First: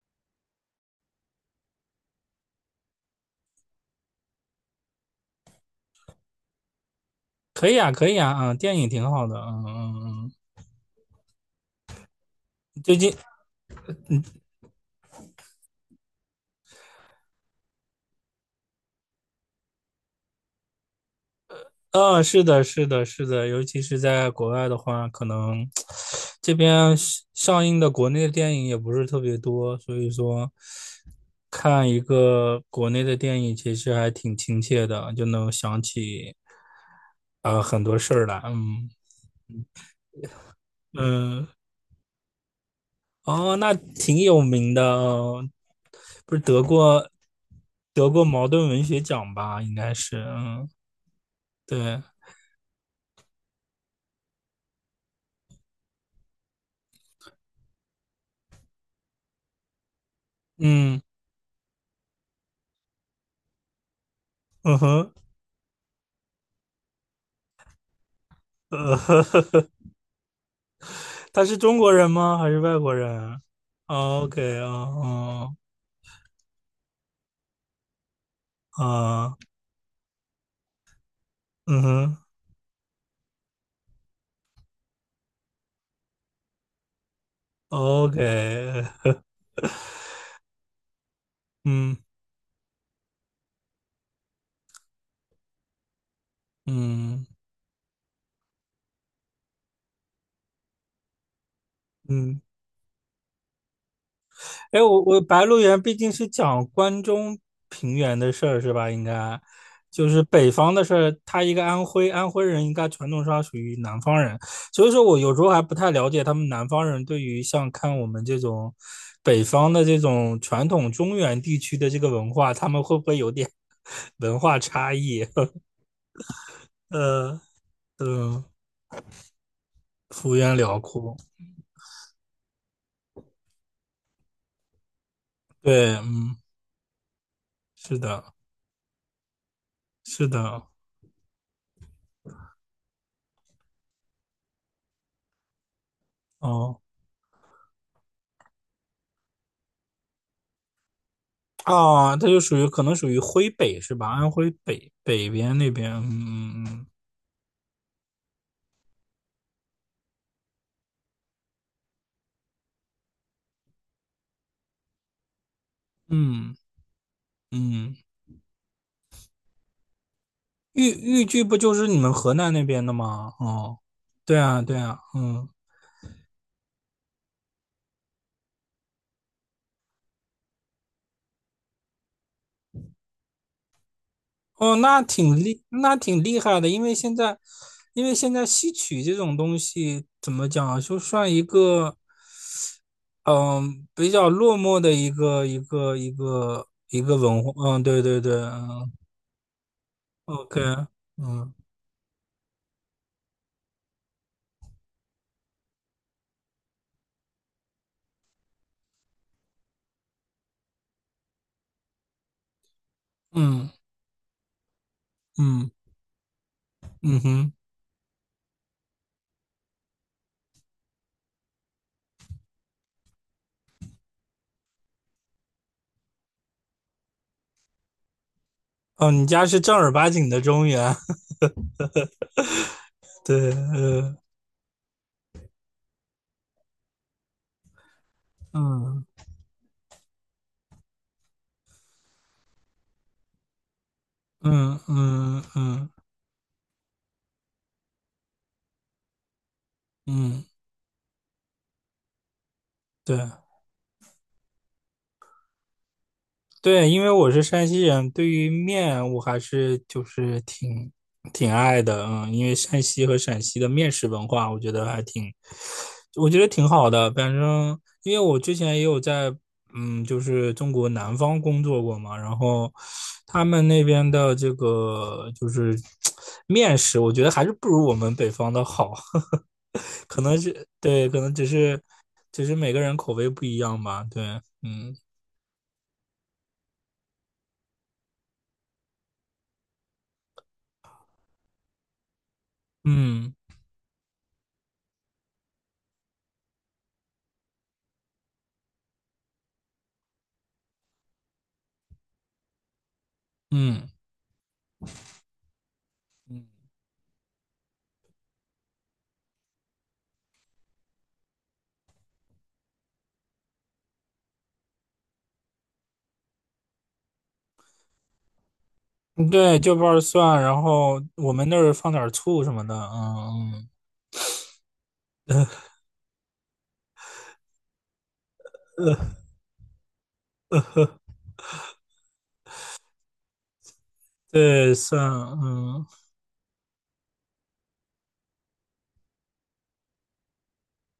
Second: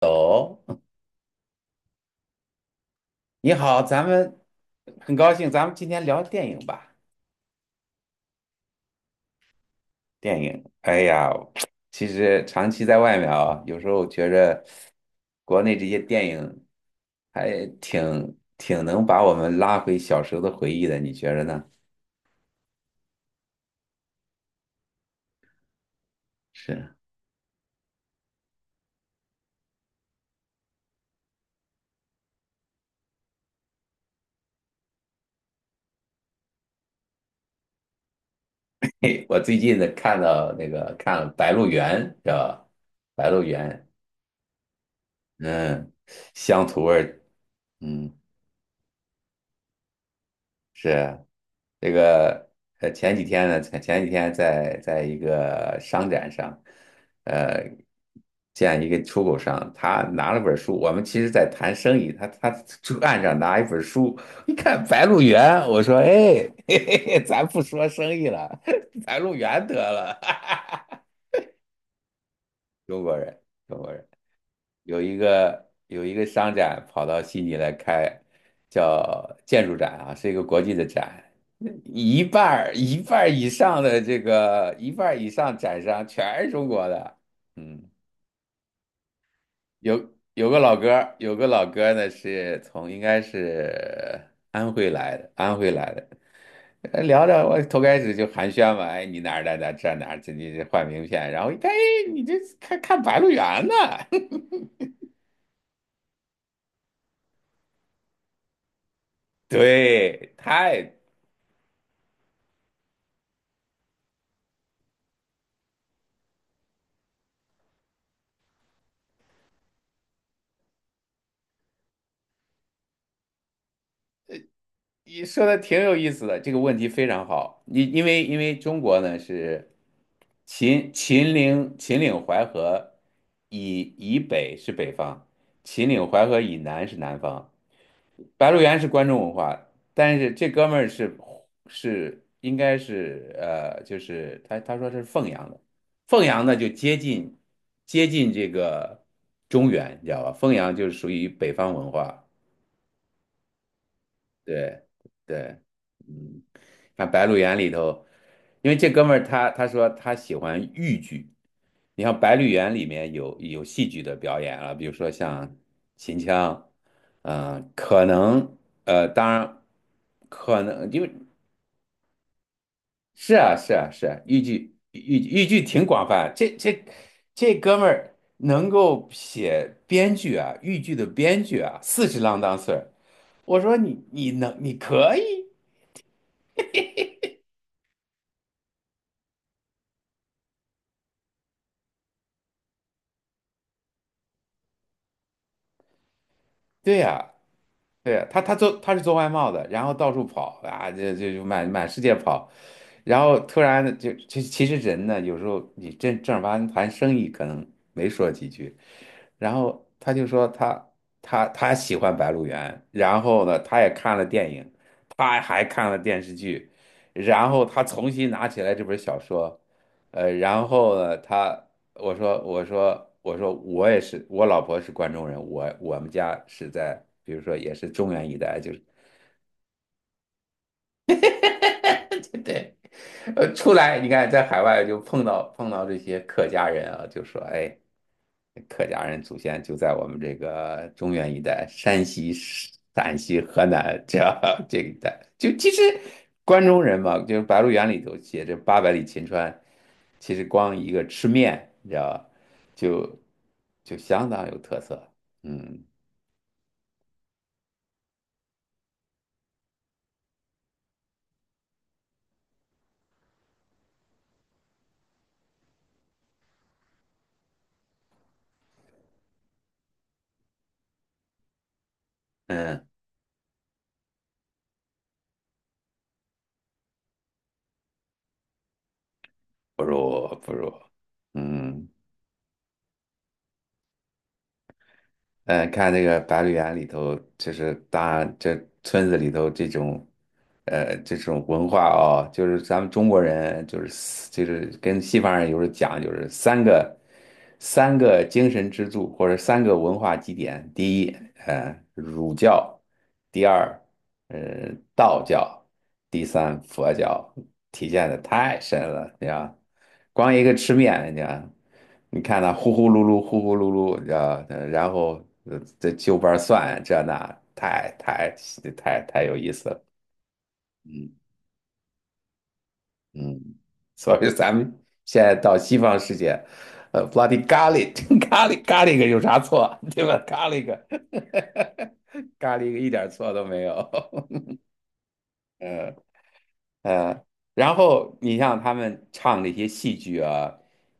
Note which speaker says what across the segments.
Speaker 1: 哦，你好，咱们今天聊电影吧。
Speaker 2: 可以啊，可以啊，嗯，电影挺好的，嗯嗯嗯，
Speaker 1: 电影，哎呀，其实长期
Speaker 2: 最
Speaker 1: 在
Speaker 2: 近，
Speaker 1: 外面啊，有时候觉着国内这些电影还挺能把我们拉回小时候的回忆的，你觉着呢？
Speaker 2: 嗯，是的，是的，是的，尤其是在国外的话，可能这
Speaker 1: 是。
Speaker 2: 边上映的国内的电影也不是特别多，所以说看一个国内的电影其实还挺亲切的，就能想起啊很多事儿来，嗯
Speaker 1: 嘿，我最近呢看到看了《
Speaker 2: 嗯，
Speaker 1: 白鹿原》，是吧？《白鹿
Speaker 2: 哦，
Speaker 1: 原》，
Speaker 2: 那挺有名的哦，
Speaker 1: 嗯，
Speaker 2: 不是得
Speaker 1: 乡土味
Speaker 2: 过
Speaker 1: 儿，
Speaker 2: 得
Speaker 1: 嗯。
Speaker 2: 过茅盾文学奖吧？应该是，嗯，
Speaker 1: 是这
Speaker 2: 对，
Speaker 1: 个前几天呢，前几天在一个商展上，呃，见一个出口商，他拿了本书，我
Speaker 2: 嗯
Speaker 1: 们其实在谈生意，他就岸上拿一本书，一
Speaker 2: 嗯
Speaker 1: 看《白
Speaker 2: 哼，
Speaker 1: 鹿原》，我说，哎，嘿嘿嘿，咱不说生意了。
Speaker 2: 呃，
Speaker 1: 《白鹿原》得了。
Speaker 2: 他是中国人吗？还是外 国
Speaker 1: 中国人，
Speaker 2: 人？
Speaker 1: 中国人。
Speaker 2: o k 啊
Speaker 1: 有一
Speaker 2: 哦
Speaker 1: 个商展跑到悉尼来开，叫
Speaker 2: 啊，
Speaker 1: 建筑展啊，是一个国际的展，
Speaker 2: 嗯哼
Speaker 1: 一半儿以上展商全是中国的，嗯，
Speaker 2: 哦，OK，
Speaker 1: 有个老哥儿
Speaker 2: 嗯
Speaker 1: 呢是从应该是安徽来的，安徽来的。呃聊
Speaker 2: 嗯
Speaker 1: 着，我头开始就寒暄嘛，哎，你哪儿的？哪这哪儿？这你这换名片，然后一看，哎，你这
Speaker 2: 嗯。
Speaker 1: 看看《白鹿原》呢？
Speaker 2: 哎，我《白鹿原》毕竟是讲关中平原的事儿是吧？应该 就是
Speaker 1: 对，
Speaker 2: 北方的
Speaker 1: 太
Speaker 2: 事儿，他一个安徽人，应该传统上属于南方人，所以说我有时候还不太了解他们南方人对于像看我们这种北方的这种传统中原地区的这个文化，他们会不会有点 文化差
Speaker 1: 你
Speaker 2: 异？
Speaker 1: 说的挺有意思的，这个 问题非常
Speaker 2: 呃，
Speaker 1: 好。你因为因
Speaker 2: 嗯，
Speaker 1: 为中国呢是
Speaker 2: 幅员辽阔，
Speaker 1: 秦岭淮河以北是北方，秦
Speaker 2: 对，
Speaker 1: 岭淮
Speaker 2: 嗯，
Speaker 1: 河以南是南方。
Speaker 2: 是的，
Speaker 1: 白鹿原是关中文化，但
Speaker 2: 是
Speaker 1: 是这
Speaker 2: 的，
Speaker 1: 哥们儿是应该是就是他说是凤阳的，凤阳呢就
Speaker 2: 哦。
Speaker 1: 接近这个中原，你知道吧？凤阳就是属于北方文
Speaker 2: 啊，
Speaker 1: 化。
Speaker 2: 它就属于可能属于徽北是吧？安徽
Speaker 1: 对
Speaker 2: 北北
Speaker 1: 对，
Speaker 2: 边那边，
Speaker 1: 嗯，
Speaker 2: 嗯
Speaker 1: 看《白鹿原》里头，因为这哥们儿他说他喜欢豫剧，你像《白鹿原》里面有戏剧的表演啊，比如说像秦
Speaker 2: 嗯
Speaker 1: 腔，嗯、
Speaker 2: 嗯，
Speaker 1: 可能当然可能
Speaker 2: 豫
Speaker 1: 因为
Speaker 2: 豫剧不就是你们河南那边的
Speaker 1: 是
Speaker 2: 吗？
Speaker 1: 啊是
Speaker 2: 哦，
Speaker 1: 啊是啊，
Speaker 2: 对
Speaker 1: 豫
Speaker 2: 啊
Speaker 1: 剧
Speaker 2: 对啊，
Speaker 1: 豫豫
Speaker 2: 嗯，
Speaker 1: 剧挺广泛，这哥们儿能够写编剧啊，豫剧的编剧啊，四十郎当岁儿，我说你
Speaker 2: 哦，
Speaker 1: 可以，
Speaker 2: 那挺厉害的，因为现在，因为现在戏曲这种东西怎么讲啊就算一个嗯比较落寞的一个一个一个
Speaker 1: 对
Speaker 2: 一个
Speaker 1: 呀、
Speaker 2: 文化，嗯，对
Speaker 1: 对
Speaker 2: 对
Speaker 1: 呀、
Speaker 2: 对，嗯
Speaker 1: 他是做外贸的，然后到处
Speaker 2: ，OK，
Speaker 1: 跑啊，就
Speaker 2: 嗯
Speaker 1: 满世界跑，然后突然就其实人呢，有时候你正儿八经谈生意可能没说几句，然后他就说他喜欢《白鹿原》，然后呢，
Speaker 2: 嗯
Speaker 1: 他也看了电影，他还
Speaker 2: 嗯
Speaker 1: 看了电视剧，
Speaker 2: 嗯
Speaker 1: 然
Speaker 2: 哼。
Speaker 1: 后他重新拿起来这本小说，然后呢，他。我说我也是，我老婆是关中人，我们家是在比如说也是中原一带，就是。
Speaker 2: 哦，你家是正儿八经的中原，
Speaker 1: 对，
Speaker 2: 对，
Speaker 1: 呃，出来你看，在海外就碰到这些客家人啊，就说，哎，客家
Speaker 2: 嗯
Speaker 1: 人祖先就在我们这个中原一带，山西、陕西、河南这 这
Speaker 2: 嗯
Speaker 1: 一带，
Speaker 2: 嗯
Speaker 1: 就其实
Speaker 2: 嗯
Speaker 1: 关中人嘛，就是《白鹿原》里头写着八百里秦川，其实
Speaker 2: 嗯，
Speaker 1: 光一个吃面，你知道吧，
Speaker 2: 对
Speaker 1: 就就相当有特色，嗯
Speaker 2: 对，因为我是山西人，对于面我还是就是挺爱的，嗯，因为山西和陕西的面食文化，我觉得挺好的。反正因为我之前也有在就是中国南方工作过嘛，然后
Speaker 1: 嗯，
Speaker 2: 他们那边的这个就是 面食，我觉得还是不如我们北方的好。
Speaker 1: 不
Speaker 2: 可
Speaker 1: 如
Speaker 2: 能
Speaker 1: 不
Speaker 2: 是
Speaker 1: 如，
Speaker 2: 对，可能只是
Speaker 1: 嗯。
Speaker 2: 只是每个人口味不一样吧。对，嗯
Speaker 1: 嗯，呃看那个《白鹿原》里头，就是大这村子里头这种，呃，这种文化哦，就是咱们中国
Speaker 2: 嗯
Speaker 1: 人就是四就是跟西方人有时候讲，就是三个精神支柱或者三个文化基点，第一，呃，儒教，第二，
Speaker 2: 嗯
Speaker 1: 呃，道教，第
Speaker 2: 嗯，
Speaker 1: 三，佛教，体现的太深了，你知道，光一个吃面，你知道你看他呼呼噜噜，呼呼噜噜，啊，然后这就瓣蒜这那，太太太太有意
Speaker 2: 对，
Speaker 1: 思
Speaker 2: 就
Speaker 1: 了，
Speaker 2: 瓣儿蒜，然后
Speaker 1: 嗯
Speaker 2: 我们那儿放点儿醋什么的。
Speaker 1: 嗯。
Speaker 2: 嗯
Speaker 1: 所以咱们现在到西方世界，呃，bloody garlic。咖
Speaker 2: 嗯。
Speaker 1: 喱个有啥错，对吧？咖喱个，咖喱个一点错都没有。
Speaker 2: 对，蒜，嗯
Speaker 1: 呃，然后你像他们唱那些戏剧啊，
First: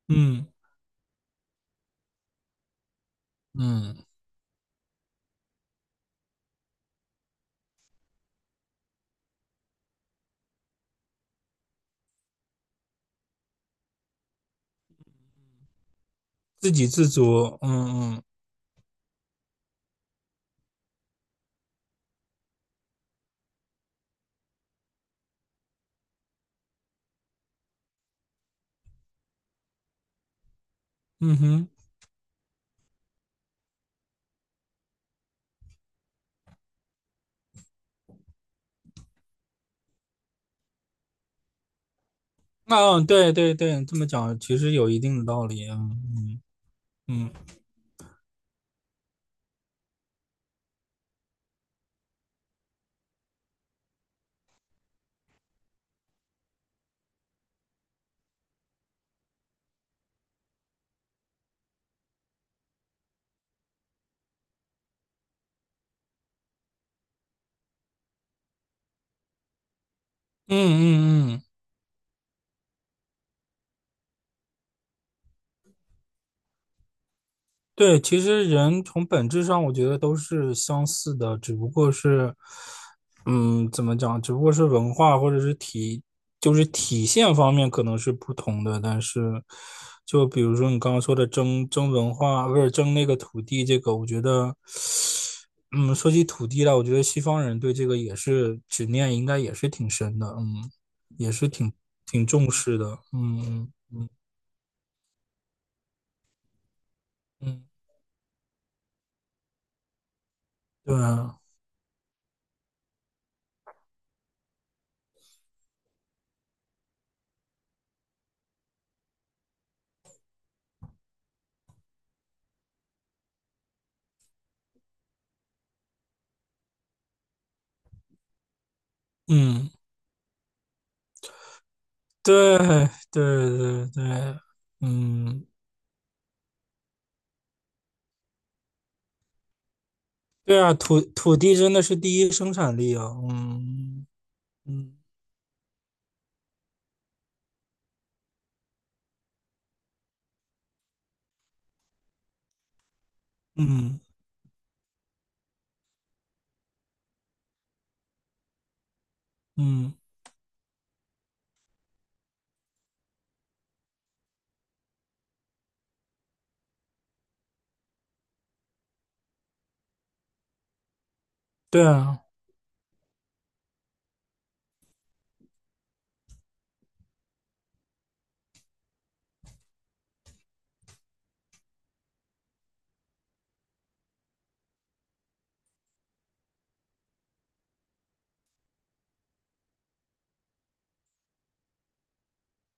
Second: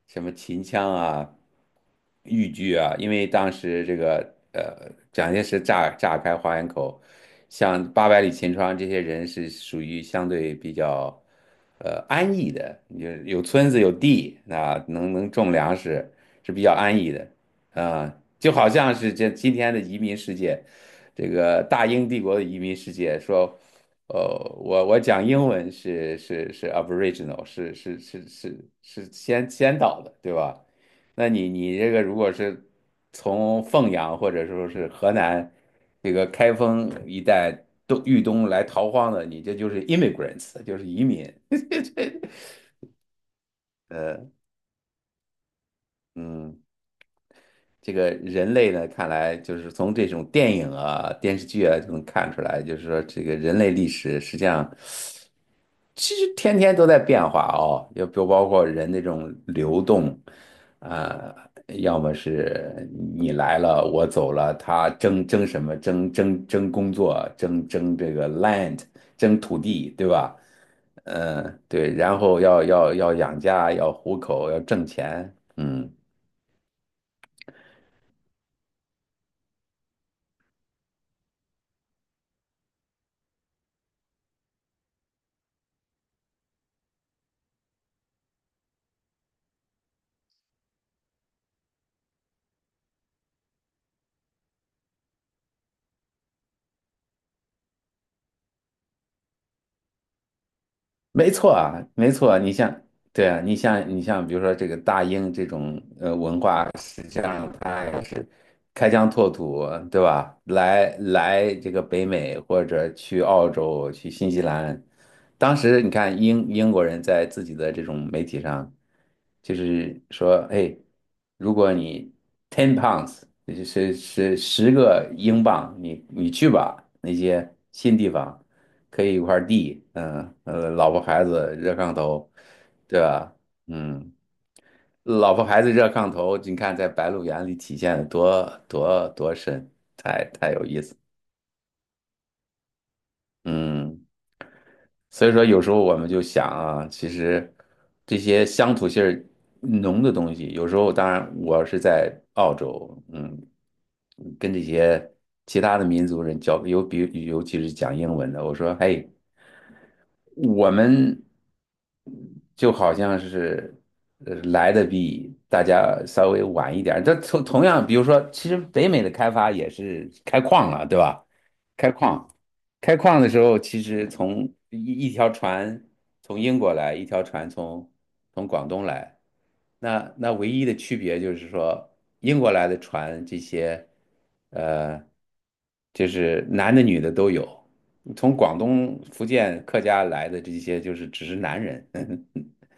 Speaker 1: 什么
Speaker 2: 嗯
Speaker 1: 秦腔啊、豫剧啊，因为当时这
Speaker 2: 嗯，
Speaker 1: 个呃，蒋介石炸开花园口，像八百里秦川这些人是属于相对比较呃安逸的，有村子有地，那能种粮食是比
Speaker 2: 自
Speaker 1: 较
Speaker 2: 给
Speaker 1: 安
Speaker 2: 自
Speaker 1: 逸的。
Speaker 2: 足，嗯
Speaker 1: 啊，
Speaker 2: 嗯
Speaker 1: 就好像是这今天的移民世界，这个大英帝国的移民世界，说，呃，我讲英文是是是 Aboriginal，是先先导的，对吧？那
Speaker 2: 嗯
Speaker 1: 你
Speaker 2: 哼，
Speaker 1: 你这个如果是从凤阳或者说是河南这个开封一带东豫东来逃荒的，你这就是 immigrants，就是移民，
Speaker 2: 嗯，对对对，这么
Speaker 1: 呃
Speaker 2: 讲其实有一定的道理，嗯
Speaker 1: 嗯。
Speaker 2: 嗯
Speaker 1: 这个人类呢，看来就是从这种电影啊、电视剧啊就能看出来，就是说这个人类历史实际上其实天天都在变化哦，要不包括人那种流动，啊、要么是你来了我走了，他争争什么？争争工作，争争这个 land，争土地，对吧？
Speaker 2: 嗯嗯嗯
Speaker 1: 嗯，对，然后要养家，要糊口，要挣钱，嗯。
Speaker 2: 对，其实人从本质上，我觉得都是相似的，只不过是，嗯，怎么讲？只不过是文化或者是体，就是体现方面可能是不同的。但是，就比如说你刚刚说的争文化，不是争那个土地，这个我觉得，嗯，说起土地来，我觉得西方人对这个也是执念，应该也是挺深的，嗯，
Speaker 1: 没
Speaker 2: 也是
Speaker 1: 错
Speaker 2: 挺
Speaker 1: 啊，没
Speaker 2: 挺
Speaker 1: 错啊
Speaker 2: 重
Speaker 1: 你像，
Speaker 2: 视的，
Speaker 1: 对啊，
Speaker 2: 嗯
Speaker 1: 你像，比如说这个大英这种呃文化，实际
Speaker 2: 嗯
Speaker 1: 上
Speaker 2: 嗯，
Speaker 1: 它也是开疆拓土，对吧？
Speaker 2: 对啊，
Speaker 1: 来这个北美或者去澳洲、去新西兰，当时你看英国人在自己的这种媒体上，就是说，哎，如果你 ten pounds，就10英镑，你你去吧那些新地方。可以一块
Speaker 2: 嗯。
Speaker 1: 地，嗯，呃，老婆孩子热炕头，
Speaker 2: 对
Speaker 1: 对吧？
Speaker 2: 对对
Speaker 1: 嗯，
Speaker 2: 对，
Speaker 1: 老婆
Speaker 2: 嗯，
Speaker 1: 孩子热炕头，你看在《白鹿原》里体现的多深，太太
Speaker 2: 对
Speaker 1: 有
Speaker 2: 啊，
Speaker 1: 意思。
Speaker 2: 土地真的是第一生产力啊，
Speaker 1: 嗯，
Speaker 2: 嗯嗯
Speaker 1: 所以说有时候我们就想啊，其实这些乡土性儿浓的东西，有时候当然我是在澳洲，嗯，
Speaker 2: 嗯
Speaker 1: 跟这些其他的民族人交，尤其是讲英文的，我说，嘿。
Speaker 2: 嗯，
Speaker 1: 我们就好像是呃来的比大家稍微晚一点儿。这同样，比如说，其实北美的开发也是开矿了，对吧？
Speaker 2: 对
Speaker 1: 开
Speaker 2: 啊，
Speaker 1: 矿，开矿的时候，其实从一一条船从英国来，一条船从广东来。那那唯一的区别就是说，英国来的船这些，呃，就是男的女的都有。从广东、福建客家来的这些，就是只是男人。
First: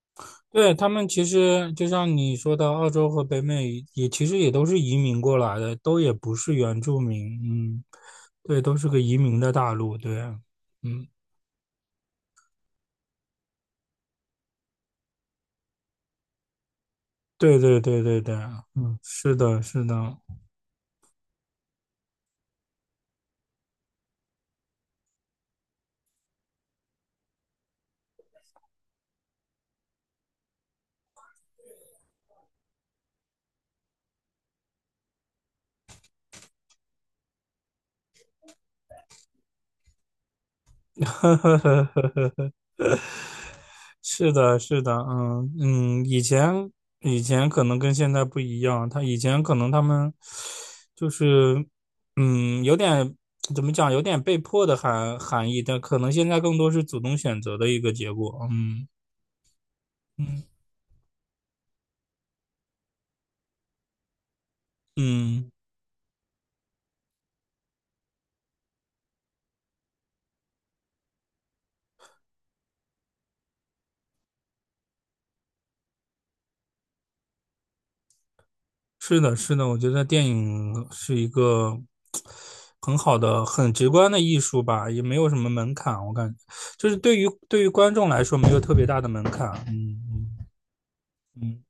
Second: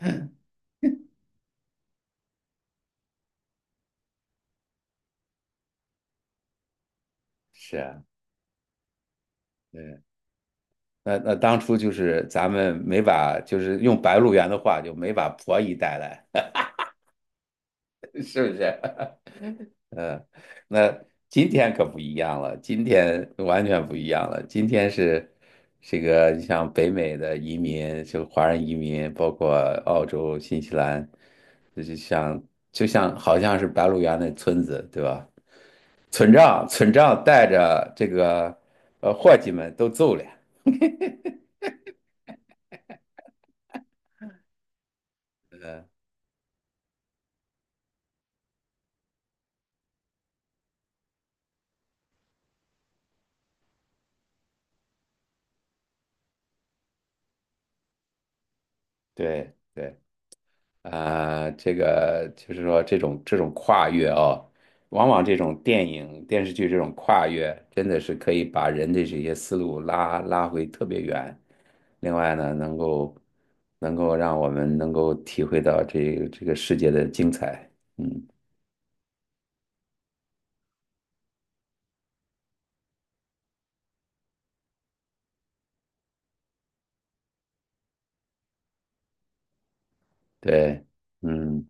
Speaker 2: 对他们其实就像你说的，澳洲和北美也其实也都是移民过来的，都也不是原住民，
Speaker 1: 是
Speaker 2: 嗯，
Speaker 1: 啊，
Speaker 2: 对，都是个移民的大陆，
Speaker 1: 对。
Speaker 2: 对啊，嗯，
Speaker 1: 那那当初就是咱们没把，就是用白鹿原的话，就没把婆姨带来，
Speaker 2: 对对对对 对
Speaker 1: 是不
Speaker 2: 啊
Speaker 1: 是？
Speaker 2: 嗯，是的，是的，
Speaker 1: 嗯，那今天可不一样了，今天完全不一样了。今天是这个，你像北美的移民，就华人移民，包括澳洲、新西兰，这就像就像好像是白鹿原那村子，对吧？村长带着这个呃伙计们都走了，
Speaker 2: 是的，是的，嗯嗯，以前可能跟现在不一样，他以前可能他们就是有点怎么讲，有点被迫的含义，但可能现在更多是主动选择的一个结果。嗯
Speaker 1: 对。对
Speaker 2: 嗯
Speaker 1: 呃，这个就是说这种这种跨越哦，往往这
Speaker 2: 嗯，
Speaker 1: 种电影电视剧这种跨越，真的是可以把人的这些思路拉拉回特别远。另外呢，能够让我们能够体会到这个世界的精彩。嗯，
Speaker 2: 是的，是的，我觉得电影是一个很好的、很直观的艺术吧，也没有什么门槛，我感觉就是对于观众来说没有特别大的门槛。嗯嗯
Speaker 1: 对，
Speaker 2: 嗯
Speaker 1: 嗯。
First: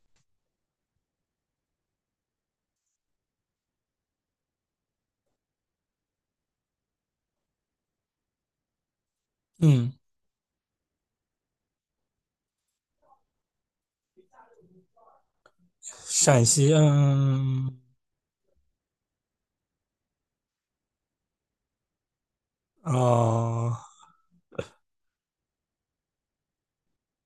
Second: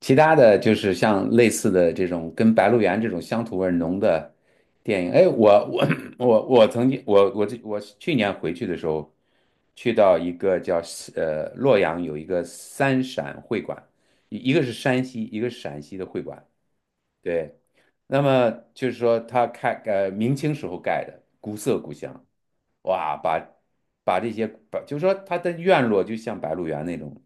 Speaker 1: 其他的就是像类似的这种跟《白鹿原》这种乡土味儿浓的电影，哎，我我曾经我我这我去年回去的时候，去
Speaker 2: 嗯。
Speaker 1: 到一个叫呃洛阳有一个三陕会馆，一个是山西，一个是陕西的会
Speaker 2: 陕
Speaker 1: 馆，
Speaker 2: 西，
Speaker 1: 对，
Speaker 2: 嗯，
Speaker 1: 那么就是说它开呃明清时候盖的，古色古香，哇，
Speaker 2: 哦，
Speaker 1: 把这些把就是说它的院落就像《白鹿原》那种。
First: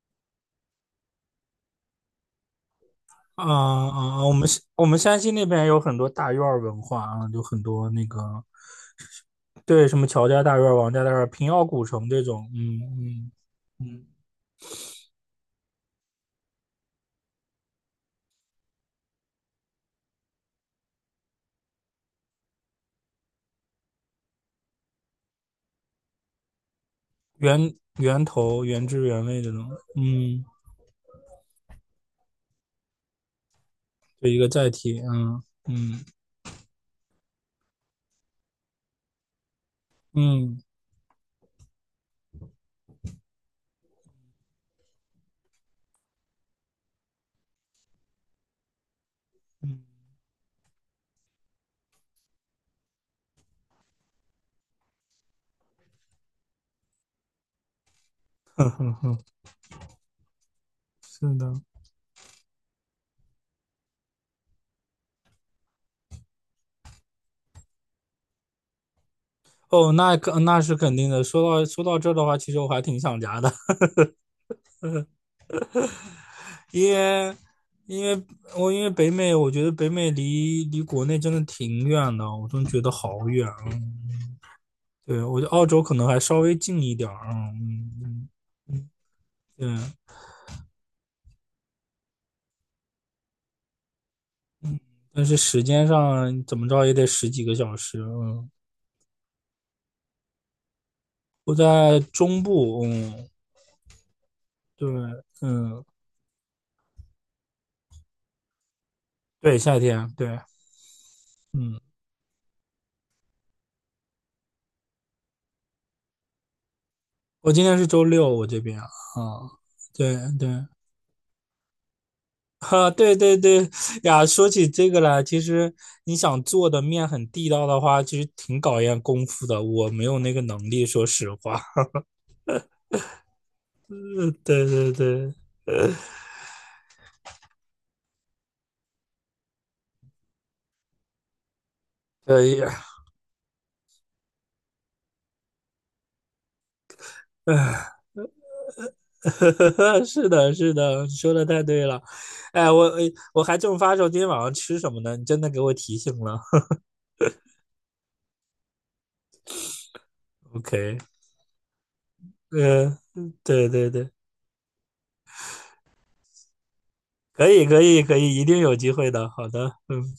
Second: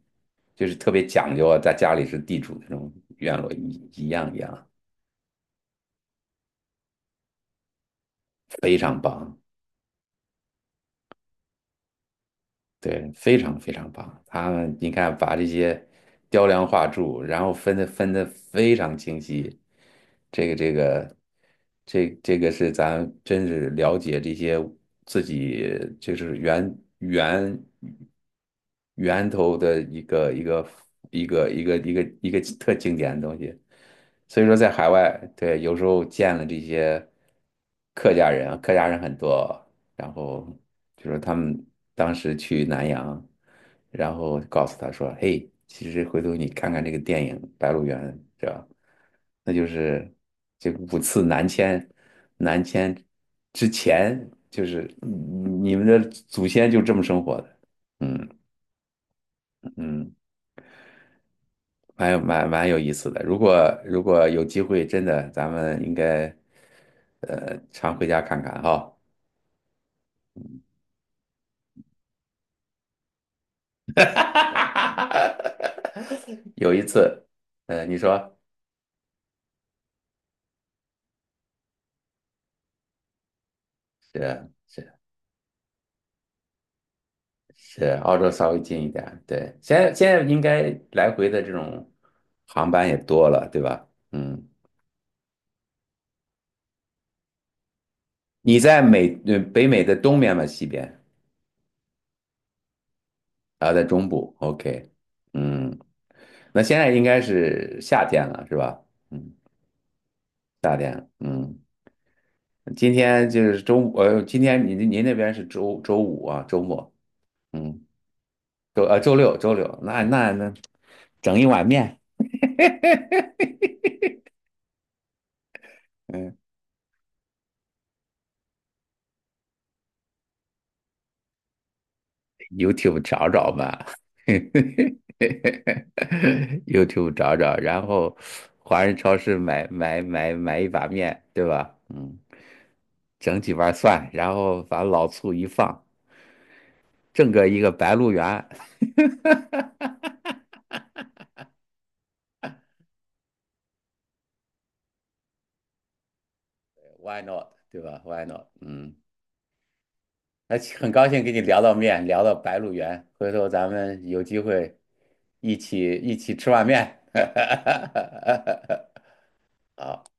Speaker 1: 就是特别讲究啊，在家里是地主那种院
Speaker 2: 啊
Speaker 1: 落
Speaker 2: 啊啊，我
Speaker 1: 一
Speaker 2: 们
Speaker 1: 样，
Speaker 2: 我们山西那边有很多大院儿文化啊，有很多那个，
Speaker 1: 非常棒。
Speaker 2: 对，什么乔家大院儿、王家大院儿、平遥古城这种，嗯
Speaker 1: 对，
Speaker 2: 嗯
Speaker 1: 非常非常
Speaker 2: 嗯，
Speaker 1: 棒。他们你看，把这些雕梁画柱，然后分的非常清晰。这个这个这个是咱真是了解这些自己就是源
Speaker 2: 源头原汁原
Speaker 1: 源
Speaker 2: 味这
Speaker 1: 头
Speaker 2: 种，
Speaker 1: 的
Speaker 2: 嗯，
Speaker 1: 一个特经典的东西。
Speaker 2: 就一
Speaker 1: 所以
Speaker 2: 个
Speaker 1: 说，
Speaker 2: 载
Speaker 1: 在海
Speaker 2: 体，
Speaker 1: 外，
Speaker 2: 嗯
Speaker 1: 对，有时候
Speaker 2: 嗯
Speaker 1: 见了这些客家人啊，客家人很多，然后
Speaker 2: 嗯
Speaker 1: 就说他们当时去南阳，然后告诉他说："嘿，其实回头你看看这个电影《白鹿原》，是吧？那就
Speaker 2: 嗯，
Speaker 1: 是这5次南迁，南迁之前就是嗯你们的祖先就这么生活的。"嗯
Speaker 2: 哼哼哼，
Speaker 1: 嗯，
Speaker 2: 是的，
Speaker 1: 蛮有意思的。如果有机会，真的咱们应该呃常回家看看哈。
Speaker 2: 哦，那是肯定的。说到这儿的话，其实我还挺想家的。
Speaker 1: 哈，有一
Speaker 2: 因
Speaker 1: 次，
Speaker 2: 为
Speaker 1: 呃，你
Speaker 2: 因为
Speaker 1: 说
Speaker 2: 我因为北美，我觉得北美离国内真的挺远的，我真觉得好远啊。
Speaker 1: 是是
Speaker 2: 对，我觉得澳洲可能还稍微近一点儿啊
Speaker 1: 是，
Speaker 2: 嗯
Speaker 1: 澳
Speaker 2: 嗯，
Speaker 1: 洲稍微近一点，对，
Speaker 2: 对，
Speaker 1: 现在应该来回的这种航班也多了，对吧？嗯，
Speaker 2: 但是时间上怎么着也得十几个小时，嗯，
Speaker 1: 你在美，呃，北美的东边吗？西边？
Speaker 2: 我在中部，嗯，
Speaker 1: 啊，在中部
Speaker 2: 对，
Speaker 1: ，OK，嗯，
Speaker 2: 嗯，
Speaker 1: 那现在应该是夏天了，是吧？嗯
Speaker 2: 对，夏天，对，
Speaker 1: 嗯，
Speaker 2: 嗯，
Speaker 1: 今天就是周五，呃，今天您那边是周五啊，周末，
Speaker 2: 我今天
Speaker 1: 嗯
Speaker 2: 是周六，我这边啊，啊
Speaker 1: 周六，那
Speaker 2: 对
Speaker 1: 那那
Speaker 2: 对。
Speaker 1: 整一碗面，
Speaker 2: 哈，对对对呀，说起这个来，其实你
Speaker 1: 嗯
Speaker 2: 想做的面很地道的话，其实挺考验功夫的。我没有那个能力，说实话。
Speaker 1: ，YouTube 找找吧。
Speaker 2: 嗯，对对对，
Speaker 1: ，YouTube 找找，然后华人超市买一把面，对吧？嗯，
Speaker 2: 可以。
Speaker 1: 整几瓣蒜，然后把老醋一放，整个一个白鹿原。
Speaker 2: 是的，是的，你说的太对了。哎，我还正发愁今天晚上吃什么呢，你真的给我提醒了。
Speaker 1: ，Why not？对吧？Why not？嗯。那很
Speaker 2: OK，
Speaker 1: 高兴跟你聊到面，聊到白鹿
Speaker 2: 呃，
Speaker 1: 原，回头
Speaker 2: 对
Speaker 1: 咱
Speaker 2: 对
Speaker 1: 们
Speaker 2: 对，
Speaker 1: 有机会一起吃碗面。
Speaker 2: 可以可以可以，一定有机 会的。好的，
Speaker 1: 好。
Speaker 2: 嗯。